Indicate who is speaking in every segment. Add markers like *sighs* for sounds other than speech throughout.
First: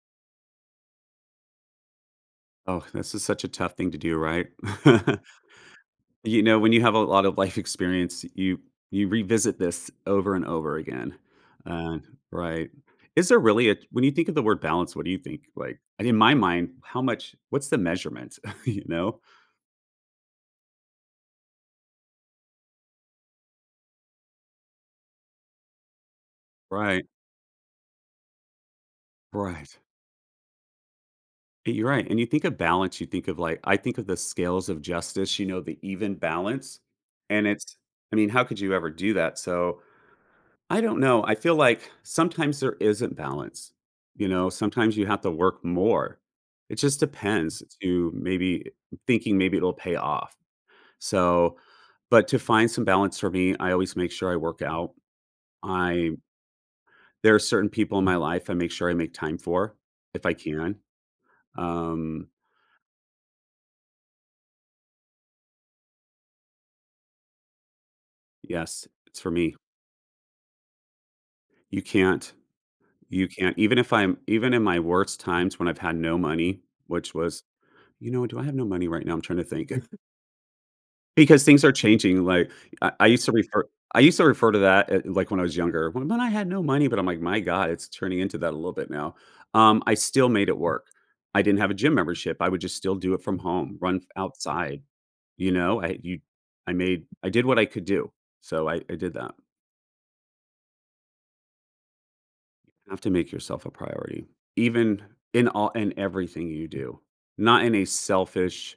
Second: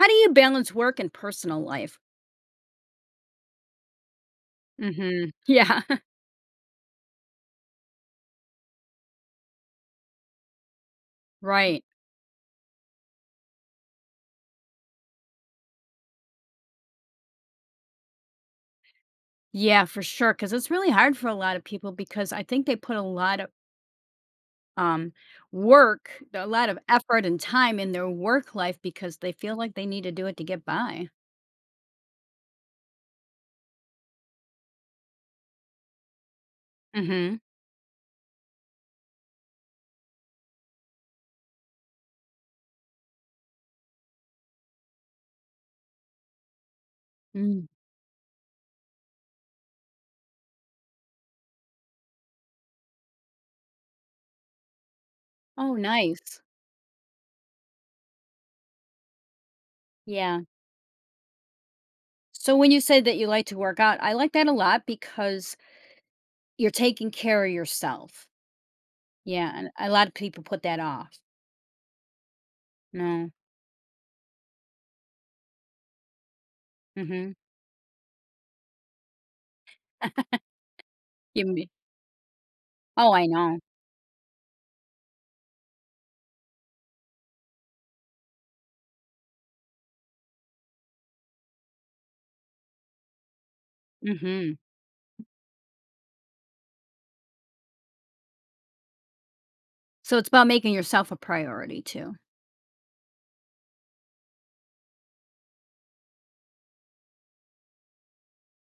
Speaker 1: How do you balance work and personal life?
Speaker 2: Oh, this is such a tough thing to do, right? *laughs*
Speaker 1: Mhm. Yeah, *laughs*
Speaker 2: You know, when you have a lot of life experience, you revisit this over and over again.
Speaker 1: right.
Speaker 2: Uh, right. Is there really a When you think of the word balance, what do you think? Like, and in my mind, how much what's the measurement, *laughs* you know?
Speaker 1: Yeah, for sure. Because it's really hard for a lot of people because I think they put a lot of, um, work a lot of
Speaker 2: Right.
Speaker 1: effort and time in their work life because they feel like
Speaker 2: Right.
Speaker 1: they need to do it to get by.
Speaker 2: You're right. And you think of balance, you think of, like, I think of the scales of justice, you know, the even balance.
Speaker 1: Mhm.
Speaker 2: And it's I mean, how could you ever do that? So I don't know. I feel like sometimes there isn't balance. You know, sometimes you have to work more. It just depends
Speaker 1: Mm.
Speaker 2: to maybe thinking maybe it'll pay off. So, but to find some balance for me, I always make sure I work out.
Speaker 1: Oh,
Speaker 2: I
Speaker 1: nice.
Speaker 2: There are certain people in my life I make sure I make time for if I
Speaker 1: Yeah.
Speaker 2: can. Um,
Speaker 1: So when you say that you like to work out, I like that a lot because you're taking care of yourself.
Speaker 2: yes, it's for
Speaker 1: Yeah,
Speaker 2: me.
Speaker 1: and a lot of people put that off.
Speaker 2: You can't you
Speaker 1: No.
Speaker 2: can't even if I'm even in my worst times when I've had no money, which
Speaker 1: Mhm.
Speaker 2: was, you know, do I have no money right now? I'm trying to think.
Speaker 1: *laughs*
Speaker 2: Because
Speaker 1: You
Speaker 2: things
Speaker 1: me
Speaker 2: are changing, like, I
Speaker 1: Oh, I
Speaker 2: used to
Speaker 1: know.
Speaker 2: refer I used to refer to that, like, when I was younger, when I had no money, but I'm like, "My god, it's turning into that a little bit now." I still made it work. I didn't have a gym membership, I would just still do it from home, run
Speaker 1: Mhm.
Speaker 2: outside, you know? I did what I could do, so I did that.
Speaker 1: So it's about making yourself a priority too.
Speaker 2: Have to make yourself a priority, even in everything you do. Not in a selfish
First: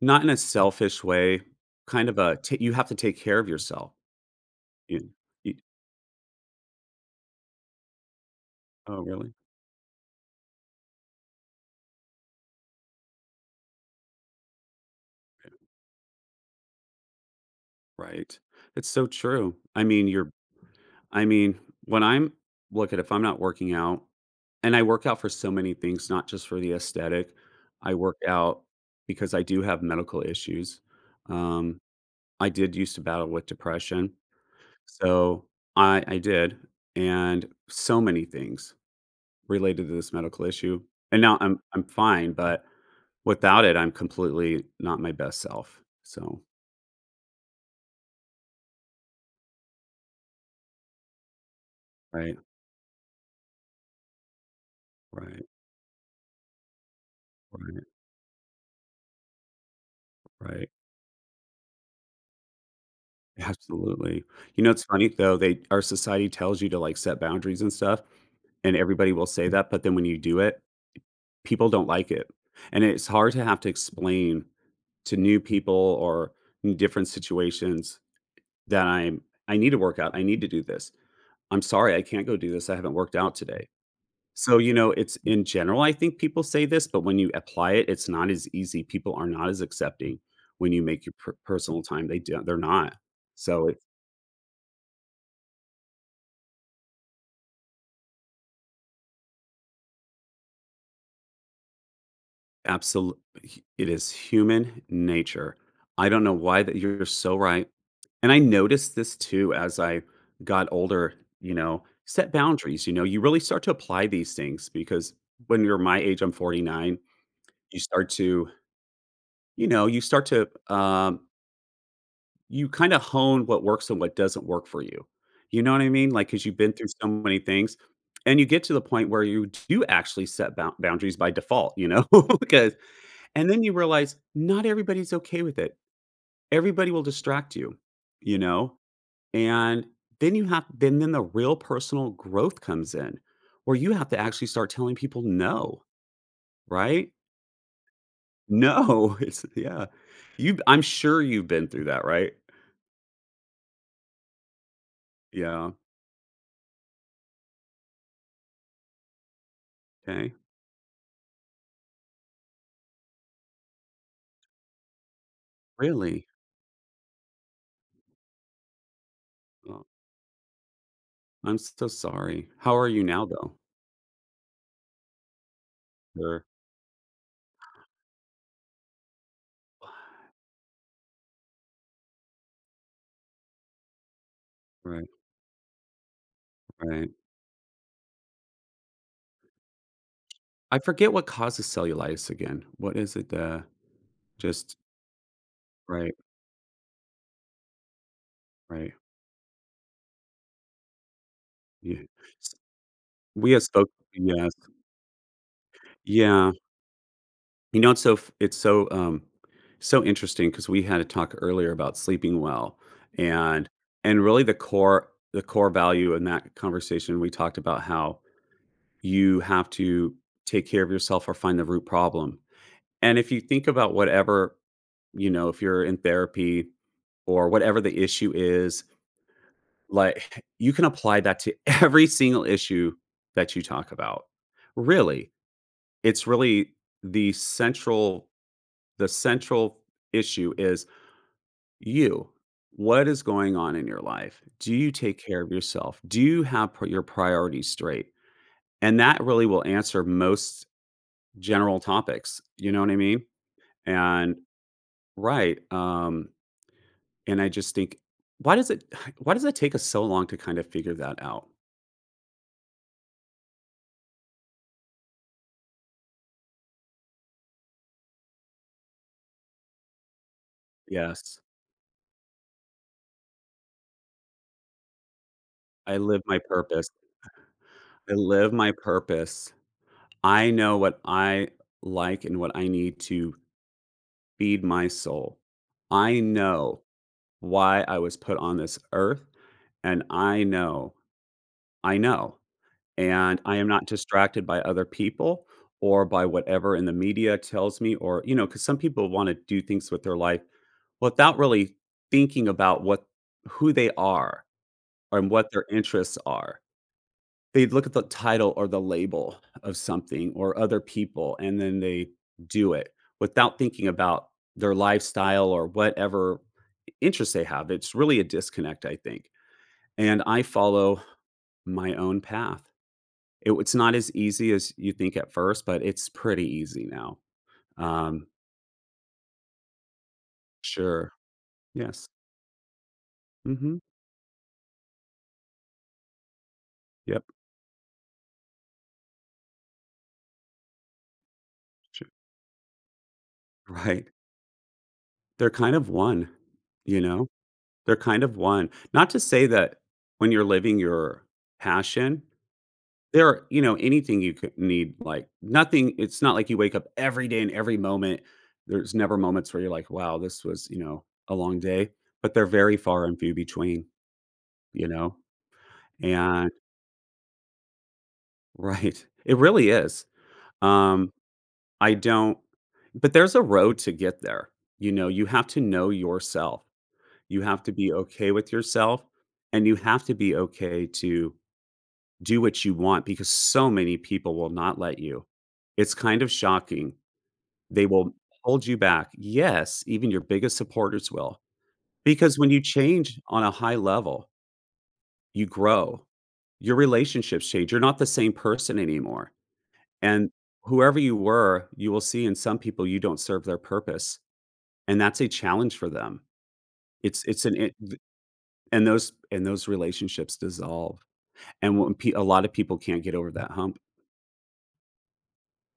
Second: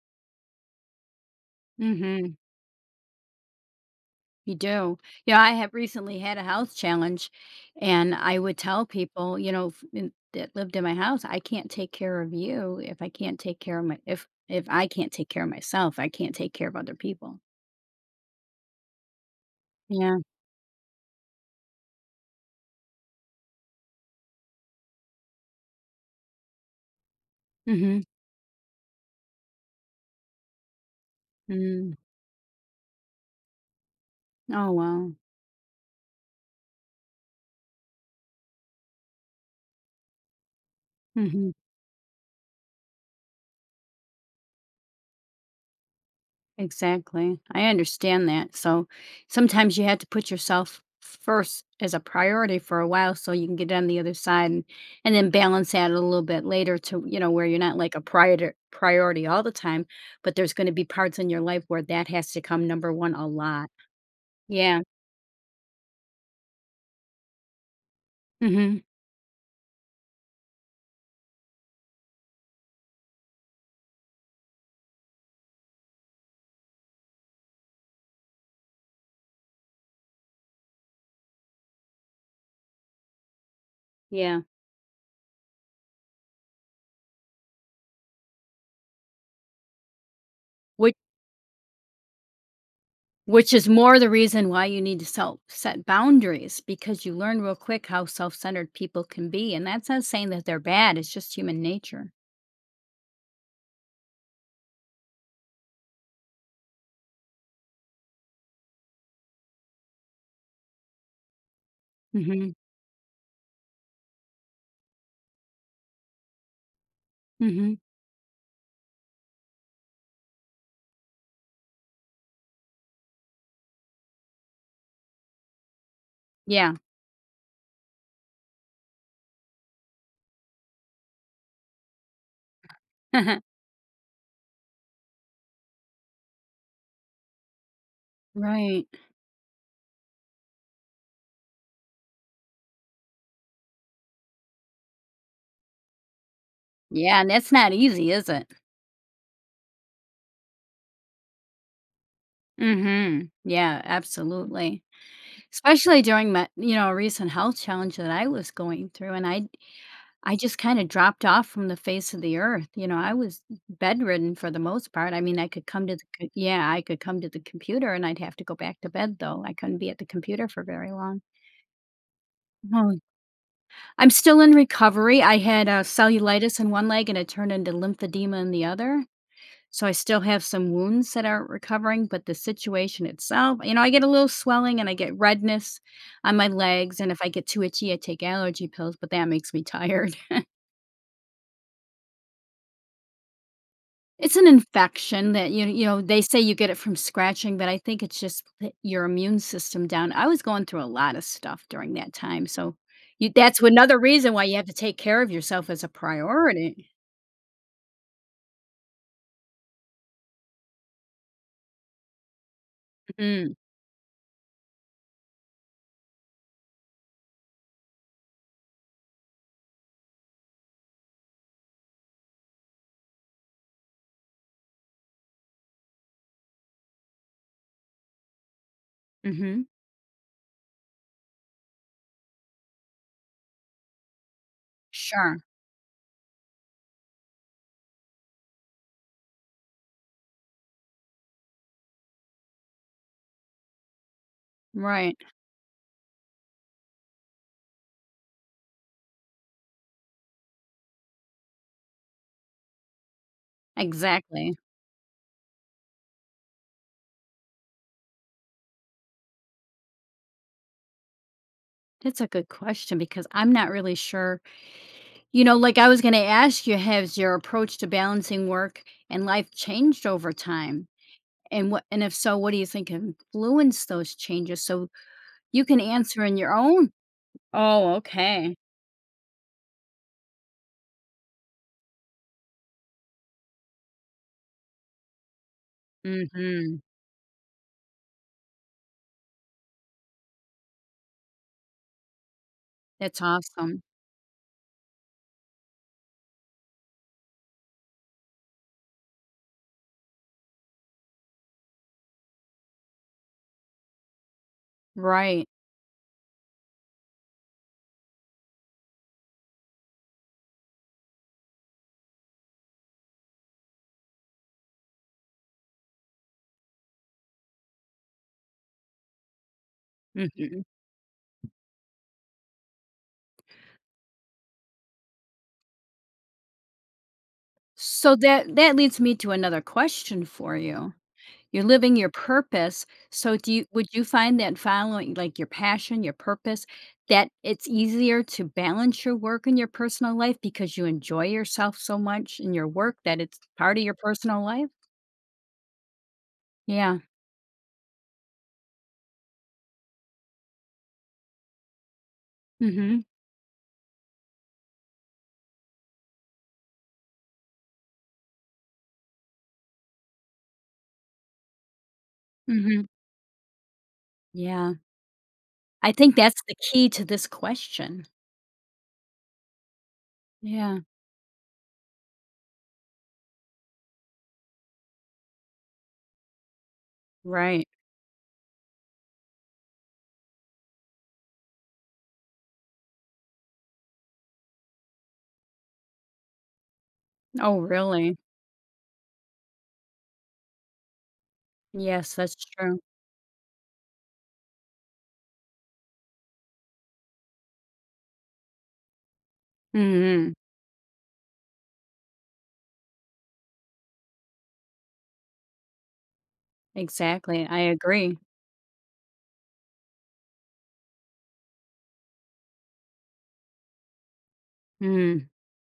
Speaker 2: Not in a selfish way,
Speaker 1: Mhm.
Speaker 2: you have to take care of yourself.
Speaker 1: You do. Yeah, I
Speaker 2: You
Speaker 1: have recently had a health challenge and I would tell
Speaker 2: Oh, really?
Speaker 1: people, that lived in my house, I can't take care of you if I can't take care of my if I can't take care of myself, I can't take care of other people.
Speaker 2: Right. It's so true. I mean,
Speaker 1: Yeah.
Speaker 2: you're I mean, when I'm look at if I'm not working out, and I work out for so many things, not just for the aesthetic. I
Speaker 1: Mhm.
Speaker 2: work out because I do have medical issues. Um,
Speaker 1: Mm.
Speaker 2: I did used to battle with depression.
Speaker 1: Oh wow.
Speaker 2: So I did, and so many things related to this medical issue. And now
Speaker 1: Mhm.
Speaker 2: I'm fine, but without it, I'm completely not my best self. So,
Speaker 1: Exactly. I understand that. So sometimes you had to put yourself first as a
Speaker 2: right,
Speaker 1: priority for a while so you can get on the other side, and then
Speaker 2: right,
Speaker 1: balance that a little bit later to, you know, where you're not
Speaker 2: right,
Speaker 1: like a priority all the time, but there's going
Speaker 2: right.
Speaker 1: to be parts in your life where that has to come number one a lot.
Speaker 2: Absolutely. You know,
Speaker 1: Yeah.
Speaker 2: it's funny though, they our society tells you to, like, set boundaries and stuff, and
Speaker 1: Hmm.
Speaker 2: everybody will say that, but then when you do it, people don't like it. And it's hard to have to explain to new people or in different situations that I'm I need to work out. I need to do this. I'm sorry, I can't go do this. I haven't worked out today.
Speaker 1: Yeah.
Speaker 2: So, you know, it's in general, I think people say this, but when you apply it, it's not as easy. People are not as accepting when you
Speaker 1: Which
Speaker 2: make your personal time. They do, they're not.
Speaker 1: which is
Speaker 2: So,
Speaker 1: more the reason why you need to self set boundaries because you learn real quick how self centered people can be. And that's not saying that they're bad, it's just human nature.
Speaker 2: absolutely, it is human nature. I don't know why that you're so right, and I noticed this too as I got older, you know, set
Speaker 1: Hmm.
Speaker 2: boundaries, you know, you really start to apply these things because when you're my age, I'm 49.
Speaker 1: Hmm.
Speaker 2: You start to, you know, um you kinda hone what works and what doesn't work for you. You know what I mean? Like, because 'cause you've been
Speaker 1: Yeah.
Speaker 2: through so many things, and you get to the point where you do actually set boundaries by default, you know, *laughs* because.
Speaker 1: *laughs*
Speaker 2: And then you realize not everybody's okay with it. Everybody will distract you, you know?
Speaker 1: Right.
Speaker 2: And then you have then the real personal growth comes in where you have to actually start telling people no, right?
Speaker 1: Yeah, and that's not easy, is it?
Speaker 2: No. *laughs* It's Yeah. You I'm sure you've been through that, right?
Speaker 1: Mhm. Yeah, absolutely.
Speaker 2: Yeah.
Speaker 1: Especially during my, you know, recent health challenge that I was going through, and
Speaker 2: Okay.
Speaker 1: I just kinda dropped off from the face of the earth. You know, I was bedridden for the most part. I mean, I could come to the
Speaker 2: Really?
Speaker 1: co yeah, I could come to the computer, and I'd have to go back to bed, though. I couldn't
Speaker 2: Oh,
Speaker 1: be at the computer for very long.
Speaker 2: I'm so sorry. How are
Speaker 1: No.
Speaker 2: you now though?
Speaker 1: I'm still in recovery. I had,
Speaker 2: Sure.
Speaker 1: cellulitis in one leg, and it turned into lymphedema in the other. So I still have some wounds that aren't recovering, but the situation itself, you know, I get a little swelling and I
Speaker 2: Right,
Speaker 1: get redness on my legs.
Speaker 2: right.
Speaker 1: And if I get too itchy, I take allergy pills, but that makes me tired. *laughs*
Speaker 2: I forget what causes cellulitis again. What is it? Uh
Speaker 1: It's an
Speaker 2: just
Speaker 1: infection that you know
Speaker 2: right,
Speaker 1: they say you get it from scratching, but I think it's just put
Speaker 2: right.
Speaker 1: your immune system down. I was going through a lot of stuff during
Speaker 2: Yeah.
Speaker 1: that time, so you,
Speaker 2: We
Speaker 1: that's
Speaker 2: had spoke
Speaker 1: another reason why
Speaker 2: Yes,
Speaker 1: you have to take care of yourself as a
Speaker 2: yeah.
Speaker 1: priority.
Speaker 2: You know, it's so f it's so, so interesting because we had a talk earlier about sleeping well,
Speaker 1: Mm.
Speaker 2: and really the core value in that conversation, we talked about how you have to take care of yourself or find the root problem, and if you think about if you're in therapy or whatever the issue is,
Speaker 1: Hmm.
Speaker 2: like, *laughs* you can apply that to every single issue that you talk about, really.
Speaker 1: Sure.
Speaker 2: It's really the central the central issue is you. What is going on in your life? Do you
Speaker 1: Right.
Speaker 2: take care of yourself? Do you have pri your priorities straight? And that really will answer most general topics, you know what I mean? And
Speaker 1: Exactly.
Speaker 2: right, and I just think, why does it *sighs* why does it take us so long to kind of figure that out?
Speaker 1: That's a good question because I'm not really sure. You know, like I was going to ask you, has your approach to balancing work and life changed over time?
Speaker 2: Yes.
Speaker 1: And what and if so, what do you think influenced those changes? So you can
Speaker 2: I live
Speaker 1: answer in
Speaker 2: my
Speaker 1: your
Speaker 2: purpose.
Speaker 1: own. Oh,
Speaker 2: I live
Speaker 1: okay.
Speaker 2: my purpose. I know what I like and what I need to feed my soul. I
Speaker 1: Mhm.
Speaker 2: know why I was put on this earth, and I know,
Speaker 1: That's
Speaker 2: and I am
Speaker 1: awesome.
Speaker 2: not distracted by other people or by whatever in the media tells me, or, you know, because some people want to do things with their life without really thinking about what who they are and
Speaker 1: Right.
Speaker 2: what their interests are. They look at the title or the label of something or other people, and then they do it without thinking about their lifestyle or whatever interests they have. It's really a disconnect, I think. And I
Speaker 1: Mhm.
Speaker 2: follow my own path. It's not as easy as you think at first, but it's pretty easy now.
Speaker 1: So
Speaker 2: Um,
Speaker 1: that leads me to another question for you.
Speaker 2: sure.
Speaker 1: You're living
Speaker 2: Yes.
Speaker 1: your purpose, so do you
Speaker 2: Hmm.
Speaker 1: would you find that following, like, your passion, your purpose,
Speaker 2: Yep.
Speaker 1: that it's easier to balance your work and your personal life because you enjoy yourself so
Speaker 2: Sure.
Speaker 1: much in your work that it's part of your
Speaker 2: Right.
Speaker 1: personal life?
Speaker 2: They're kind of one,
Speaker 1: Yeah.
Speaker 2: you know, they're kind of one. Not to say that when you're living your passion,
Speaker 1: Mhm.
Speaker 2: there are, you know, anything you could need, like, nothing it's not like you wake up every day and every moment. There's never moments where you're like, "Wow, this was, you know, a long day," but they're very
Speaker 1: Mhm.
Speaker 2: far and few between,
Speaker 1: Yeah.
Speaker 2: you know?
Speaker 1: I think that's
Speaker 2: And
Speaker 1: the key to this question.
Speaker 2: *laughs* right. It really is.
Speaker 1: Yeah.
Speaker 2: Um, I don't but there's a road to get there, you know? You have to know yourself. You have
Speaker 1: Right.
Speaker 2: to be okay with yourself, and you have to be okay to do what you want because so many people will not let you. It's kind of shocking.
Speaker 1: Oh,
Speaker 2: They will
Speaker 1: really?
Speaker 2: hold you back. Yes, even your biggest supporters will.
Speaker 1: Yes, that's
Speaker 2: Because when you
Speaker 1: true.
Speaker 2: change on a high level, you grow. Your relationships change. You're not the same person anymore. And
Speaker 1: Mhm.
Speaker 2: whoever you were, you will see in some people you don't serve their purpose, and that's a challenge for them.
Speaker 1: Exactly,
Speaker 2: It's an
Speaker 1: I
Speaker 2: it th
Speaker 1: agree.
Speaker 2: and those relationships dissolve, and when pe a lot of people can't get over that hump,
Speaker 1: Mm.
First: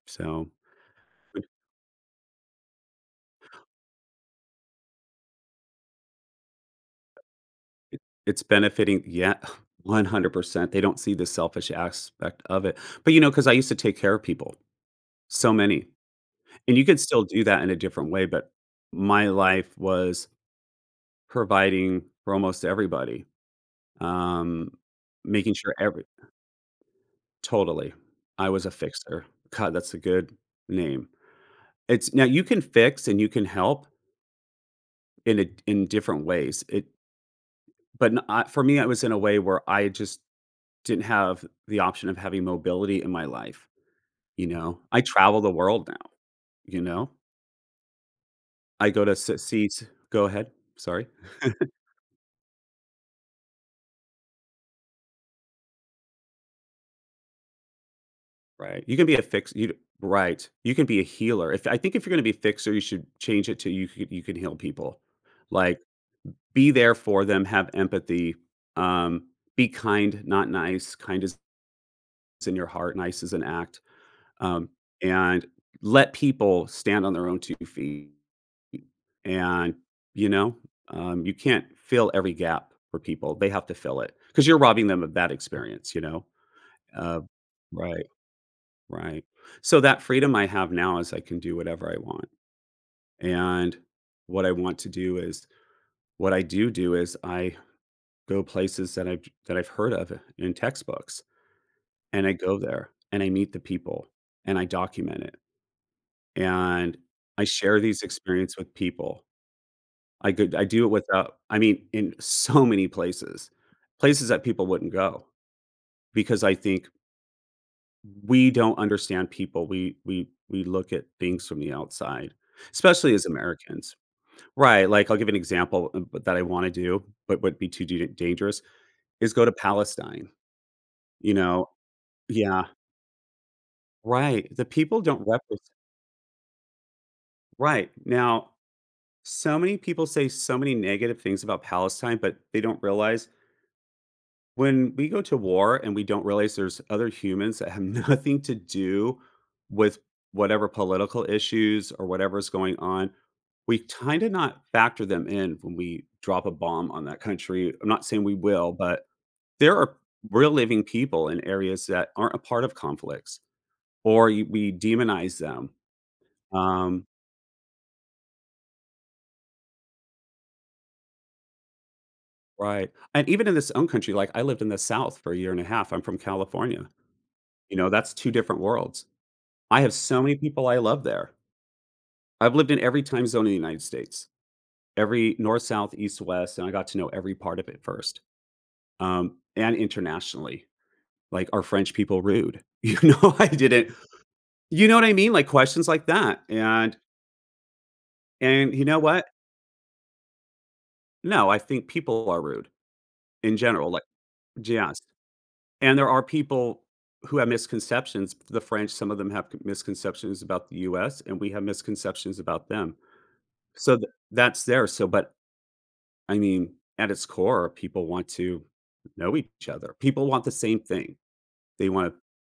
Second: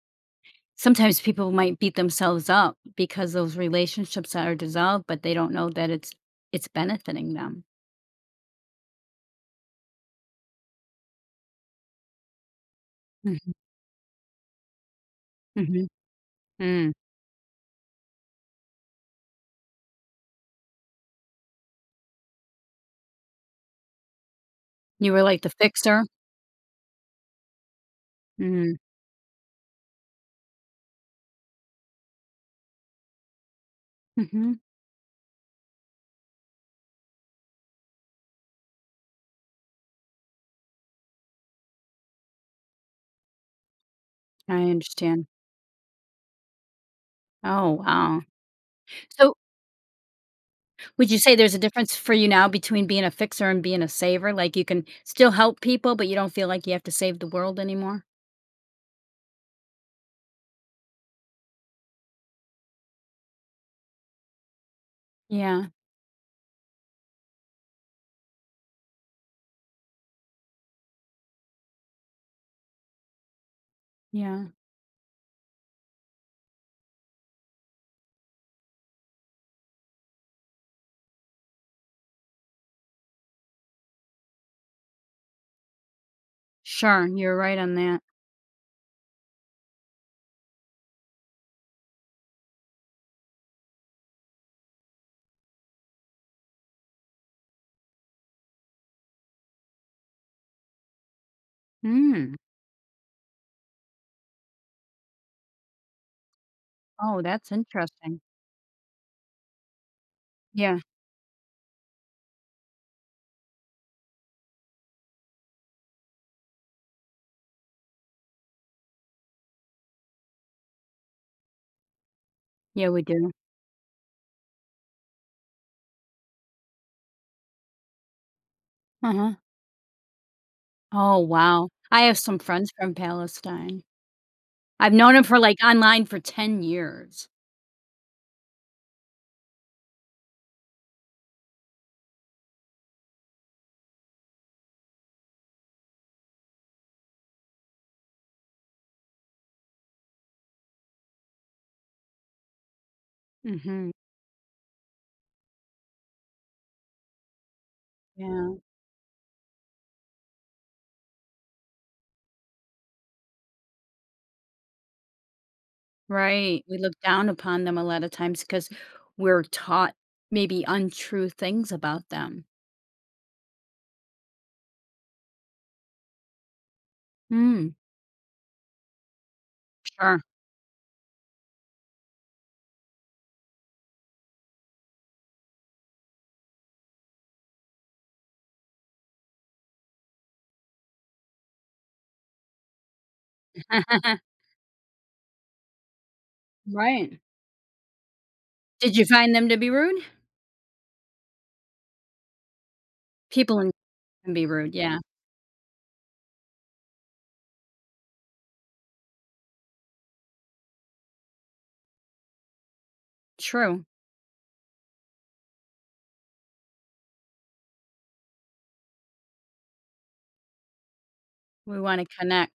Speaker 2: so
Speaker 1: Sometimes people might beat themselves up because those relationships are dissolved, but they don't know that it's benefiting them.
Speaker 2: it's benefiting, yeah. *laughs* *sighs* 100%. They don't see the selfish aspect of it. But, you know, because
Speaker 1: Mhm,
Speaker 2: I used to take care of people, so
Speaker 1: mhm,
Speaker 2: many, and you
Speaker 1: mm.
Speaker 2: could still do that in a different way, but my life was providing for almost everybody. um,
Speaker 1: You were like the
Speaker 2: making sure every
Speaker 1: fixer?
Speaker 2: totally. I was a
Speaker 1: Mm,
Speaker 2: fixer. God, that's a good name. It's Now you can fix and you can help
Speaker 1: mhm,
Speaker 2: in different ways. It but n I For me, I was in a way where I just didn't have the option of having mobility in my life. You
Speaker 1: I
Speaker 2: know, I
Speaker 1: understand.
Speaker 2: travel the world now, you know?
Speaker 1: Oh, wow.
Speaker 2: I go to s
Speaker 1: So,
Speaker 2: see s Go ahead, sorry.
Speaker 1: would you say there's a difference for you now between being a fixer and being a saver? Like, you can still help people, but you don't feel like you have to save the world anymore?
Speaker 2: Right, you can be a fix you right, you can be a healer. If I think if you're gonna be a fixer, you should change it to you can heal people.
Speaker 1: Yeah,
Speaker 2: Like, be there for them, have empathy, um, be kind, not nice. Kind is in your heart, nice is an act,
Speaker 1: yeah.
Speaker 2: um, and let people stand on their own 2 feet. And, you know, you can't fill every gap for people. They have to fill it because you're robbing them of that experience, you know?
Speaker 1: Sure,
Speaker 2: Uh,
Speaker 1: you're right on that.
Speaker 2: right, right. So that freedom I have now is I can do whatever I want. And what I want to do is what I do do is I go places that I've heard of in textbooks and I
Speaker 1: Mm.
Speaker 2: go there and I meet the people and I document it and
Speaker 1: Oh,
Speaker 2: I
Speaker 1: that's
Speaker 2: share these
Speaker 1: interesting.
Speaker 2: experience with people I could I
Speaker 1: Yeah,
Speaker 2: do it without I mean, in so many places, that people wouldn't go because I think we don't understand people. We look at things from the outside,
Speaker 1: yeah, we
Speaker 2: especially as
Speaker 1: do.
Speaker 2: Americans. Right, like, I'll give an example, but that I wanna do, but would be too d dangerous, is
Speaker 1: Uh-huh.
Speaker 2: go to Palestine,
Speaker 1: Oh,
Speaker 2: you
Speaker 1: wow.
Speaker 2: know?
Speaker 1: I have some
Speaker 2: Yeah.
Speaker 1: friends from Palestine.
Speaker 2: Right, the
Speaker 1: I've
Speaker 2: people
Speaker 1: known them
Speaker 2: don't
Speaker 1: for, like,
Speaker 2: represent—
Speaker 1: online for 10 years.
Speaker 2: Right, now, so many people say so many negative things about Palestine, but they don't realize. When we go to war and we don't realize, there's other humans that have *laughs* nothing to do with whatever political issues or whatever's going on. We
Speaker 1: Mhm.
Speaker 2: kind of not factor them in when we drop a bomb on that country. I'm not saying we
Speaker 1: Yeah.
Speaker 2: will, but there are real living people in areas that aren't a part of conflicts, or we demonize them.
Speaker 1: Right. We look
Speaker 2: Um,
Speaker 1: down upon them a lot of times because 'cause we're taught maybe untrue things about them.
Speaker 2: right. And even in this own country, like, I lived in the South for a year and a half. I'm from California.
Speaker 1: Mm,
Speaker 2: You know, that's two different worlds. I have
Speaker 1: sure.
Speaker 2: so many people I love there. I've lived in every time zone in the United States, every north, south, east, west, and I got to know every part of it first, and internationally. Like, are French people rude? *laughs* You know, I didn't.
Speaker 1: *laughs*
Speaker 2: You know what I mean? Like, questions like that, and
Speaker 1: Right.
Speaker 2: and you
Speaker 1: Did
Speaker 2: know
Speaker 1: you
Speaker 2: what?
Speaker 1: find them to be rude?
Speaker 2: No, I think people are rude in
Speaker 1: People in
Speaker 2: general. Like,
Speaker 1: can be rude, yeah.
Speaker 2: yes, and there are people who have misconceptions. The French, some of them have misconceptions about the U.S., and we have misconceptions about them.
Speaker 1: True.
Speaker 2: So that's there. So, but I mean, at its core, people want to know each other. People want the same thing.
Speaker 1: We
Speaker 2: They
Speaker 1: wanna
Speaker 2: want to,
Speaker 1: connect.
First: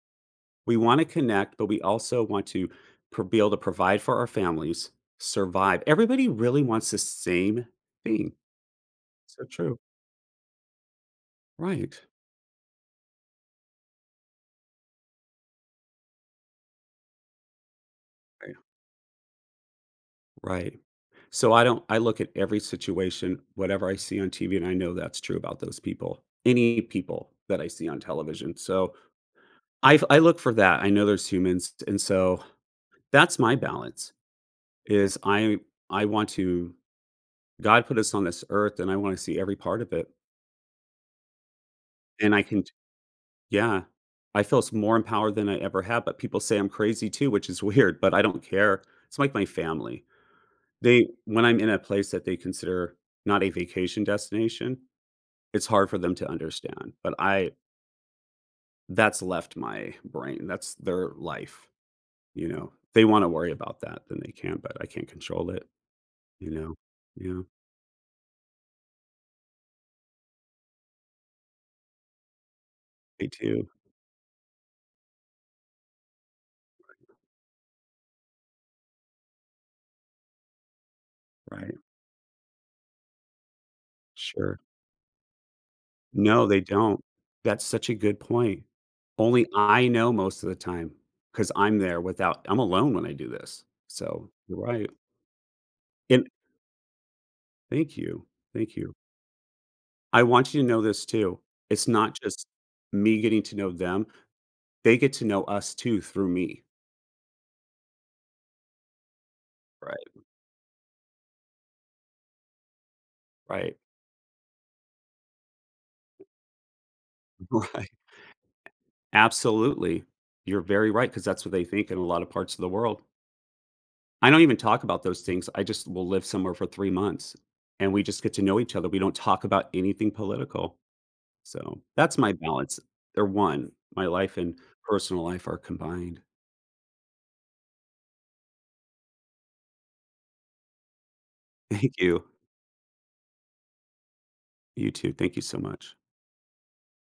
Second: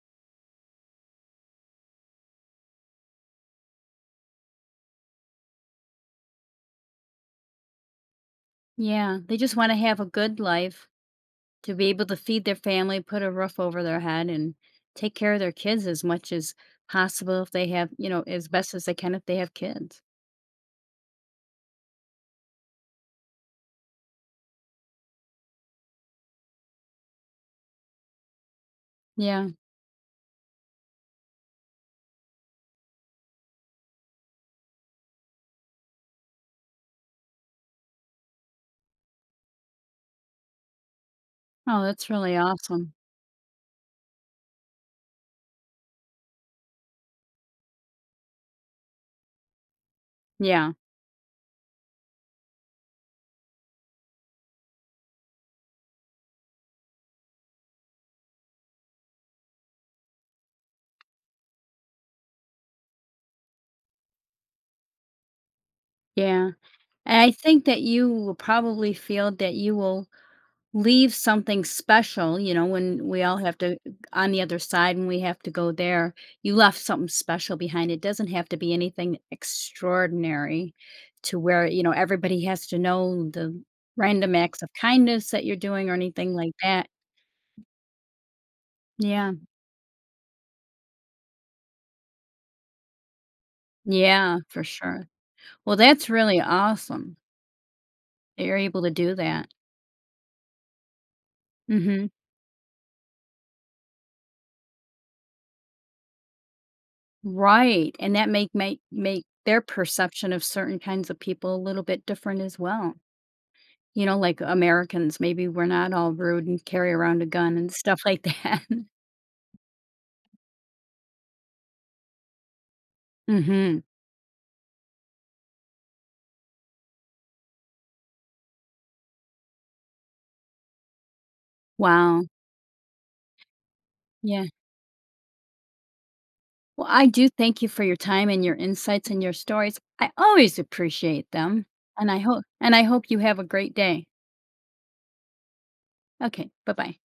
Speaker 2: we want to connect, but we also want to be able to provide for our families, survive. Everybody really wants the same thing.
Speaker 1: Yeah, they
Speaker 2: So
Speaker 1: just wanna
Speaker 2: true.
Speaker 1: have a good life, to be
Speaker 2: Right.
Speaker 1: able to feed their family, put a roof over their head, and take care of their kids as much as possible if they have, you know, as
Speaker 2: Right.
Speaker 1: best as they can if they have kids.
Speaker 2: Right. So I don't— I look at every situation, whatever I see on TV, and I know that's true about those people, any people that I see on television. So
Speaker 1: Yeah.
Speaker 2: I look for that. I know there's humans. And so that's my balance. Is I want to— God put us on this earth, and I wanna see every part of it.
Speaker 1: Oh, that's
Speaker 2: And
Speaker 1: really
Speaker 2: I can,
Speaker 1: awesome.
Speaker 2: yeah. I feel s more empowered than I ever have, but people say I'm crazy too, which is *laughs* weird, but I don't care. It's like my family.
Speaker 1: Yeah.
Speaker 2: They when I'm in a place that they consider not a vacation destination, it's hard for them to understand, but I that's left my brain. That's their life, you know? If they wanna worry about that, then they can, but I can't control it, you
Speaker 1: Yeah.
Speaker 2: know?
Speaker 1: And I
Speaker 2: Yeah,
Speaker 1: think that you will probably feel that you will leave something special, you know, when we
Speaker 2: they
Speaker 1: all have
Speaker 2: do,
Speaker 1: to on the other side and we have to go there, you left something special behind. It doesn't have to be anything extraordinary to where,
Speaker 2: right,
Speaker 1: you know, everybody has to know the random
Speaker 2: sure.
Speaker 1: acts of kindness that you're doing or anything
Speaker 2: No,
Speaker 1: like
Speaker 2: they
Speaker 1: that.
Speaker 2: don't. That's such a good point.
Speaker 1: Yeah.
Speaker 2: Only I know most of the time, because 'cause I'm there. Without I'm alone when I do this. So,
Speaker 1: Yeah,
Speaker 2: you're
Speaker 1: for
Speaker 2: right.
Speaker 1: sure. Well, that's
Speaker 2: And
Speaker 1: really awesome
Speaker 2: thank you,
Speaker 1: that you're
Speaker 2: thank
Speaker 1: able to
Speaker 2: you.
Speaker 1: do that.
Speaker 2: I want you to know this too. It's
Speaker 1: Hmm.
Speaker 2: not just me getting to know them, they get to know us too through me.
Speaker 1: Right. And that make their
Speaker 2: Right,
Speaker 1: perception of certain kinds of people a little bit different as well.
Speaker 2: right,
Speaker 1: You know, like Americans, maybe we're not all rude and carry around a gun and
Speaker 2: *laughs* right.
Speaker 1: stuff like that. *laughs*
Speaker 2: Absolutely. You're very right because that's what they think in a lot of parts of the world.
Speaker 1: Mhm.
Speaker 2: I don't even talk about those things. I just will live somewhere for 3 months, and we just get to know each other. We don't talk about anything political. So, that's
Speaker 1: Wow.
Speaker 2: my balance. They're one. My life
Speaker 1: Yeah.
Speaker 2: and personal life are combined.
Speaker 1: Well, I do thank you for your time and your insights and your stories. I always appreciate them,
Speaker 2: *laughs* Thank you.
Speaker 1: and I hope you have a great day.
Speaker 2: You too. Thank you so much.
Speaker 1: Okay. Bye-bye.